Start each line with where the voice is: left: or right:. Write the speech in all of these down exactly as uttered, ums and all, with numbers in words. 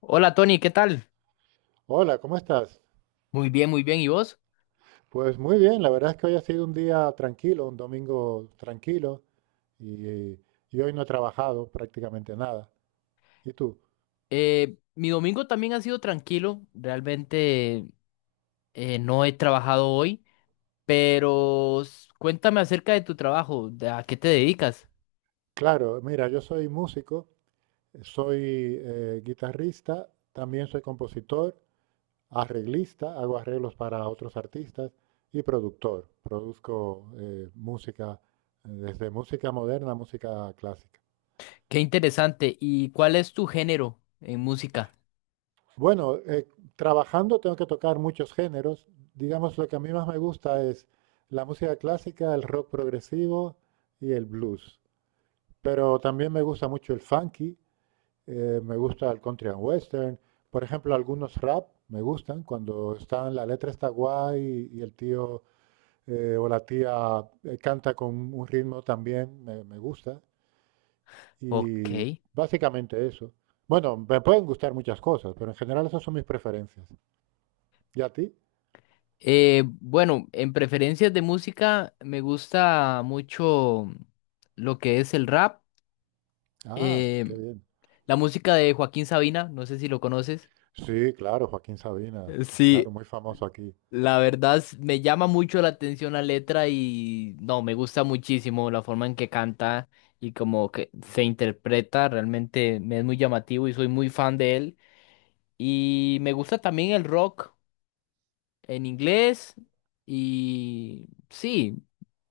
left: Hola Tony, ¿qué tal?
right: Hola, ¿cómo estás?
left: Muy bien, muy bien. ¿Y vos?
right: Pues muy bien, la verdad es que hoy ha sido un día tranquilo, un domingo tranquilo y, y hoy no he trabajado prácticamente nada. ¿Y tú?
left: Eh, mi domingo también ha sido tranquilo. Realmente eh, no he trabajado hoy, pero s- cuéntame acerca de tu trabajo, de a qué te dedicas.
right: Claro, mira, yo soy músico, soy eh, guitarrista, también soy compositor, arreglista, hago arreglos para otros artistas y productor. Produzco eh, música, eh, desde música moderna a música clásica.
left: Qué interesante. ¿Y cuál es tu género en música?
right: Bueno, eh, trabajando tengo que tocar muchos géneros. Digamos, lo que a mí más me gusta es la música clásica, el rock progresivo y el blues. Pero también me gusta mucho el funky, eh, me gusta el country and western. Por ejemplo, algunos rap me gustan cuando están, la letra está guay y, y el tío eh, o la tía eh, canta con un ritmo también, me, me gusta.
left: Ok.
right: Y básicamente eso. Bueno, me pueden gustar muchas cosas, pero en general esas son mis preferencias. ¿Y a ti?
left: Eh, bueno, en preferencias de música me gusta mucho lo que es el rap,
right: Ah,
left: eh,
right: qué bien.
left: la música de Joaquín Sabina, no sé si lo conoces.
right: Sí, claro, Joaquín Sabina, claro,
left: Sí,
right: muy famoso aquí.
left: la verdad s- me llama mucho la atención la letra y no, me gusta muchísimo la forma en que canta y como que se interpreta, realmente me es muy llamativo y soy muy fan de él. Y me gusta también el rock en inglés y sí,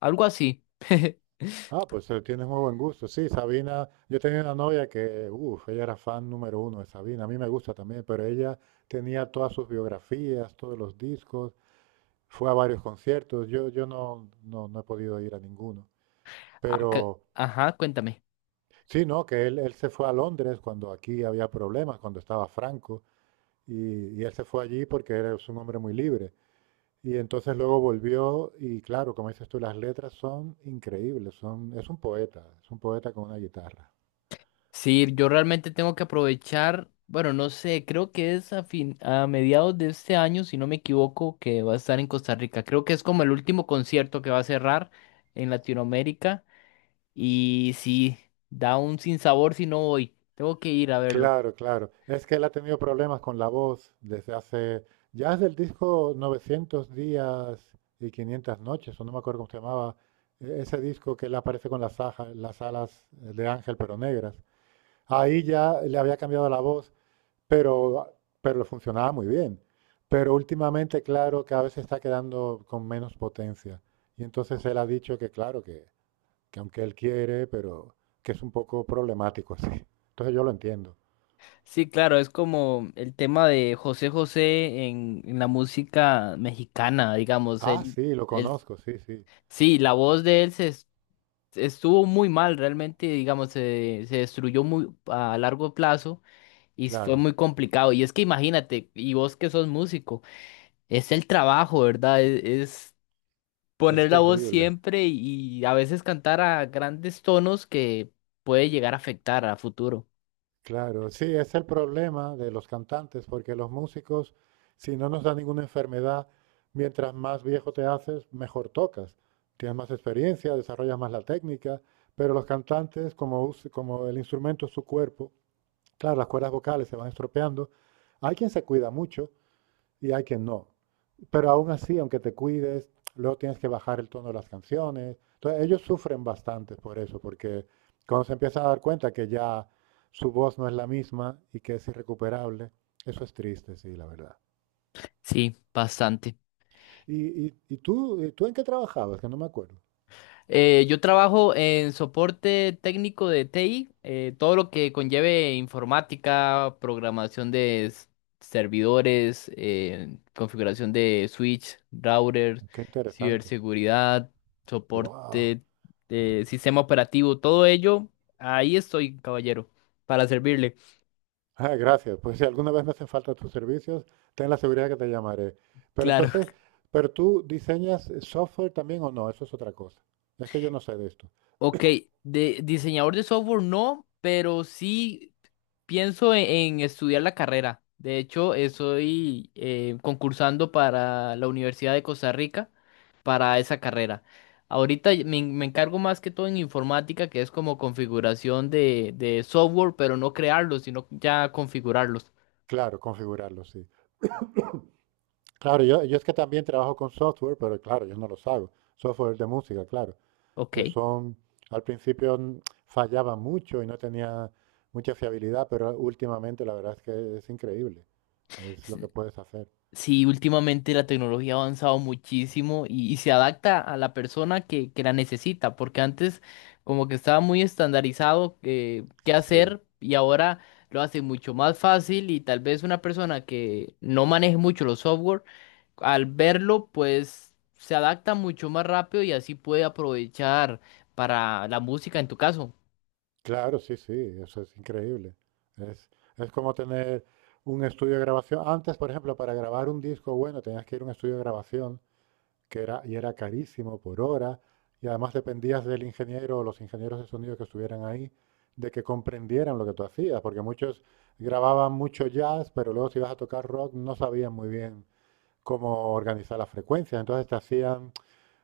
left: algo así.
right: Ah, pues eh, tienes muy buen gusto. Sí, Sabina, yo tenía una novia que, uff, ella era fan número uno de Sabina, a mí me gusta también, pero ella tenía todas sus biografías, todos los discos, fue a varios conciertos, yo, yo no, no, no he podido ir a ninguno.
left: Acá-
right: Pero
left: Ajá, cuéntame.
right: sí, no, que él, él se fue a Londres cuando aquí había problemas, cuando estaba Franco, y, y él se fue allí porque era es un hombre muy libre. Y entonces luego volvió y claro, como dices tú, las letras son increíbles, son, es un poeta, es un poeta con una guitarra.
left: Sí, yo realmente tengo que aprovechar, bueno, no sé, creo que es a fin, a mediados de este año, si no me equivoco, que va a estar en Costa Rica. Creo que es como el último concierto que va a cerrar en Latinoamérica y sí, da un sinsabor si no voy. Tengo que ir a verlo.
right: Claro, claro. Es que él ha tenido problemas con la voz desde hace, ya desde el disco novecientos días y quinientas noches, o no me acuerdo cómo se llamaba, e- ese disco que él aparece con las, aja- las alas eh, de ángel pero negras. Ahí ya le había cambiado la voz. Pero, pero le funcionaba muy bien. Pero últimamente, claro, cada vez se está quedando con menos potencia. Y entonces él ha dicho que, claro, que, que aunque él quiere, pero que es un poco problemático así. Entonces yo lo entiendo.
left: Sí, claro, es como el tema de José José en, en la música mexicana, digamos,
right: Ah,
left: él,
right: sí, lo
left: él,
right: conozco, sí, sí,
left: sí, la voz de él se estuvo muy mal realmente, digamos, se, se destruyó muy a largo plazo y fue
right: claro.
left: muy complicado. Y es que imagínate, y vos que sos músico, es el trabajo, ¿verdad? Es, es
right: Es
left: poner la voz
right: terrible.
left: siempre y a veces cantar a grandes tonos que puede llegar a afectar a futuro.
right: Claro, sí, es el problema de los cantantes, porque los músicos, si no nos da ninguna enfermedad, mientras más viejo te haces, mejor tocas. Tienes más experiencia, desarrollas más la técnica, pero los cantantes, como, us- como el instrumento es su cuerpo, claro, las cuerdas vocales se van estropeando. Hay quien se cuida mucho, y hay que no. Pero aún así, aunque te cuides, luego tienes que bajar el tono de las canciones. Entonces, ellos sufren bastante por eso, porque cuando se empiezan a dar cuenta que ya su voz no es la misma y que es irrecuperable, eso es triste, sí, la verdad.
left: Sí, bastante.
right: ¿Y, y, y tú, y tú en qué trabajabas? Que no me acuerdo.
left: Eh, yo trabajo en soporte técnico de T I, eh, todo lo que conlleve informática, programación de s- servidores, eh, configuración de switch, routers,
right: Qué interesante.
left: ciberseguridad,
right: ¡Wow!
left: soporte de sistema operativo, todo ello. Ahí estoy, caballero, para servirle.
right: Ah, gracias. Pues si alguna vez me hacen falta tus servicios, ten la seguridad que te llamaré. Pero
left: Claro.
right: entonces, ¿pero tú diseñas eh, software también o no? Eso es otra cosa. Es que yo no sé de esto.
left: Ok, de diseñador de software no, pero sí. Pienso en, en estudiar la carrera. De hecho, estoy eh, concursando para la Universidad de Costa Rica para esa carrera. Ahorita y- me, en- me encargo más que todo en informática, que es como configuración de, de software, pero no crearlos, sino ya configurarlos.
right: Claro, configurarlo, sí. Claro, yo, yo es que también trabajo con software, pero claro, yo no los hago. Software de música, claro,
left: Ok.
right: que son, al principio mm, fallaba mucho y no tenía mucha fiabilidad, pero últimamente la verdad es que es increíble. Es lo que puedes hacer.
left: Sí, últimamente la tecnología ha avanzado muchísimo y, y se adapta a la persona que, que la necesita, porque antes como que estaba muy estandarizado eh, qué
right: Sí,
left: hacer y ahora lo hace mucho más fácil y tal vez una persona que no maneje mucho los software, al verlo pues se adapta mucho más rápido y así puede aprovechar para la música en tu caso.
right: claro, sí, sí, eso es increíble. Es, es como tener un estudio de grabación. Antes, por ejemplo, para grabar un disco bueno tenías que ir a un estudio de grabación que era, y era carísimo por hora, y además dependías del ingeniero o los ingenieros de sonido que estuvieran ahí, de que comprendieran lo que tú hacías, porque muchos grababan mucho jazz, pero luego si ibas a tocar rock no sabían muy bien cómo organizar las frecuencias, entonces te hacían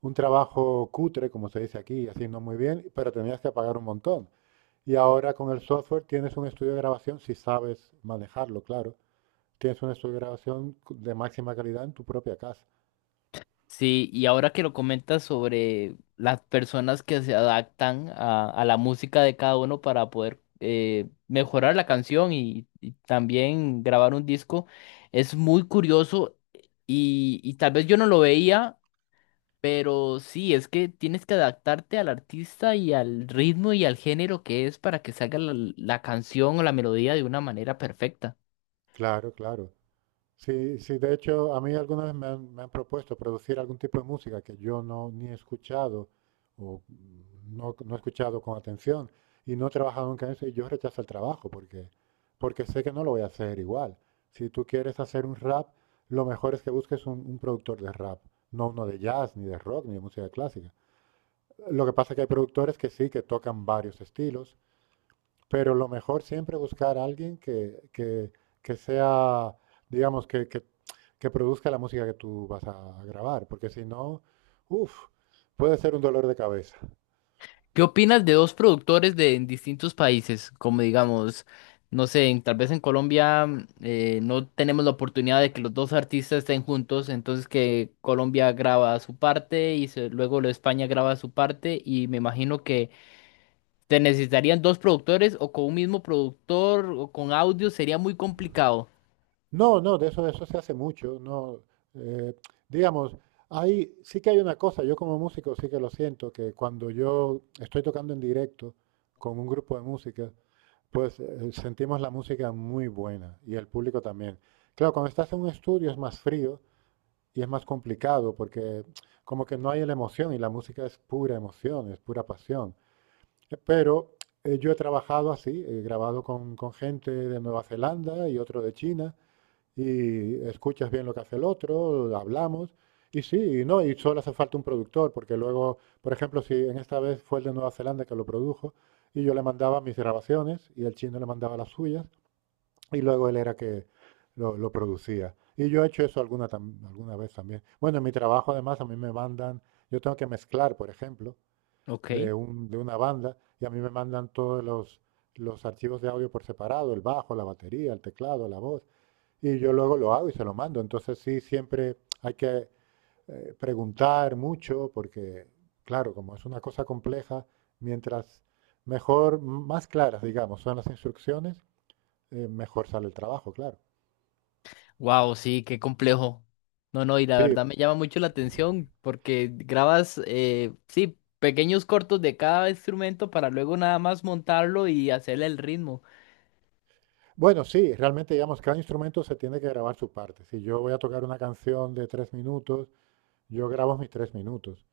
right: un trabajo cutre, como se dice aquí, así no muy bien, pero tenías que pagar un montón. Y ahora con el software tienes un estudio de grabación, si sabes manejarlo, claro, tienes un estudio de grabación de máxima calidad en tu propia casa.
left: Sí, y ahora que lo comentas sobre las personas que se adaptan a, a la música de cada uno para poder eh, mejorar la canción y, y también grabar un disco, es muy curioso y, y tal vez yo no lo veía, pero sí, es que tienes que adaptarte al artista y al ritmo y al género que es para que salga la la canción o la melodía de una manera perfecta.
right: Claro, claro. Sí, sí, de hecho, a mí alguna vez me han, me han propuesto producir algún tipo de música que yo no ni he escuchado o no, no he escuchado con atención y no he trabajado nunca en eso y yo rechazo el trabajo porque, porque sé que no lo voy a hacer igual. Si tú quieres hacer un rap, lo mejor es que busques un, un productor de rap, no uno de jazz, ni de rock, ni de música clásica. Lo que pasa es que hay productores que sí, que tocan varios estilos pero lo mejor siempre buscar a alguien que, que- que sea, digamos, que, que- que produzca la música que tú vas a grabar, porque si no, uff, puede ser un dolor de cabeza.
left: ¿Qué opinas de dos productores de en distintos países? Como digamos, no sé, en- tal vez en Colombia mm, eh, no tenemos la oportunidad de que los dos artistas estén juntos, entonces que Colombia graba su parte y se- luego lo de España graba su parte y me imagino que te necesitarían dos productores o con un mismo productor o con audio sería muy complicado.
right: No, no, de eso, de eso se hace mucho, no, eh, digamos, hay, sí que hay una cosa, yo como músico sí que lo siento, que cuando yo estoy tocando en directo con un grupo de música, pues eh, sentimos la música muy buena y el público también. Claro, cuando estás en un estudio es más frío y es más complicado porque como que no hay la emoción y la música es pura emoción, es pura pasión. Eh, Pero eh, yo he trabajado así, he grabado con, con gente de Nueva Zelanda y otro de China y escuchas bien lo que hace el otro, hablamos y sí, y no, y solo hace falta un productor porque luego, por ejemplo, si en esta vez fue el de Nueva Zelanda que lo produjo y yo le mandaba mis grabaciones y el chino le mandaba las suyas y luego él era que lo, lo producía. Y yo he hecho eso alguna, tam- alguna vez también. Bueno, en mi trabajo además a mí me mandan, yo tengo que mezclar, por ejemplo,
left: Ok.
right: de un, de una banda y a mí me mandan todos los, los archivos de audio por separado, el bajo, la batería, el teclado, la voz, y yo luego lo hago y se lo mando. Entonces sí, siempre hay que eh, preguntar mucho porque, claro, como es una cosa compleja, mientras mejor, más claras, digamos, son las instrucciones, eh, mejor sale el trabajo, claro.
left: Wow, sí, qué complejo. No, no, y la
right: Sí,
left: verdad me llama mucho la atención porque grabas, eh, sí, pequeños cortos de cada instrumento para luego nada más montarlo y hacerle el ritmo.
right: bueno, sí, realmente, digamos, cada instrumento se tiene que grabar su parte. Si yo voy a tocar una canción de tres minutos, yo grabo mis tres minutos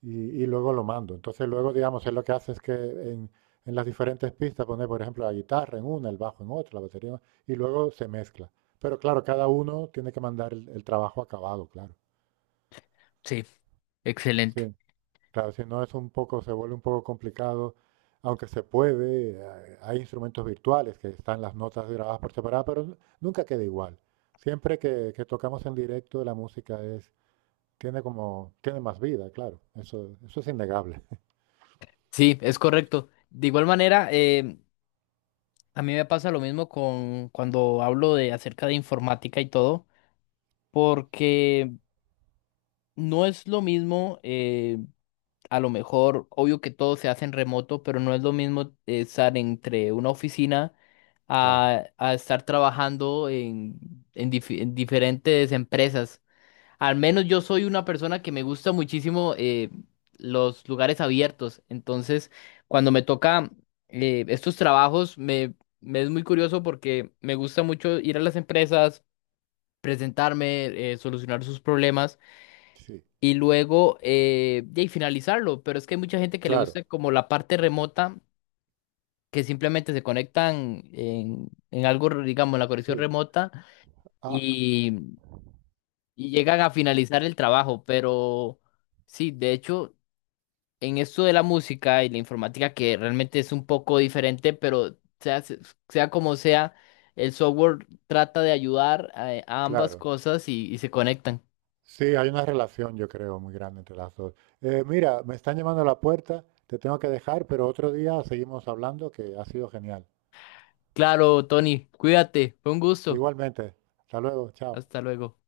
right: y, y luego lo mando. Entonces, luego, digamos, él lo que hace es que en, en las diferentes pistas pone, por ejemplo, la guitarra en una, el bajo en otra, la batería, en otra, y luego se mezcla. Pero claro, cada uno tiene que mandar el, el trabajo acabado, claro.
left: Sí, excelente.
right: Sí, claro, si no es un poco, se vuelve un poco complicado, aunque se puede, eh, hay instrumentos virtuales que están las notas grabadas por separado, pero nu- nunca queda igual. Siempre que, que tocamos en directo, la música es, tiene como, tiene más vida, claro. Eso, eso es innegable.
left: Sí, es correcto. De igual manera, eh, a mí me pasa lo mismo con cuando hablo de acerca de informática y todo, porque no es lo mismo. Eh, a lo mejor, obvio que todo se hace en remoto, pero no es lo mismo eh, estar entre una oficina
right: Claro,
left: a, a estar trabajando en, en dif- en diferentes empresas. Al menos yo soy una persona que me gusta muchísimo eh, los lugares abiertos. Entonces, cuando me toca eh, estos trabajos, me, me es muy curioso porque me gusta mucho ir a las empresas, presentarme, eh, solucionar sus problemas
right: sí,
left: y luego eh, de ahí finalizarlo. Pero es que hay mucha gente que le
right: claro,
left: gusta como la parte remota, que simplemente se conectan en, en algo, digamos, en la conexión
right: sí.
left: remota
right: Ah,
left: y, y llegan a finalizar el trabajo. Pero sí, de hecho, en esto de la música y la informática, que realmente es un poco diferente, pero sea, se- sea como sea, el software trata de ayudar a, a ambas
right: claro.
left: cosas y y se conectan.
right: Sí, hay una relación, yo creo, muy grande entre las dos. Eh, mira, me están llamando a la puerta, te tengo que dejar, pero otro día seguimos hablando, que ha sido genial.
left: Claro, Tony, cuídate, fue un gusto.
right: Igualmente, hasta luego, chao.
left: Hasta luego.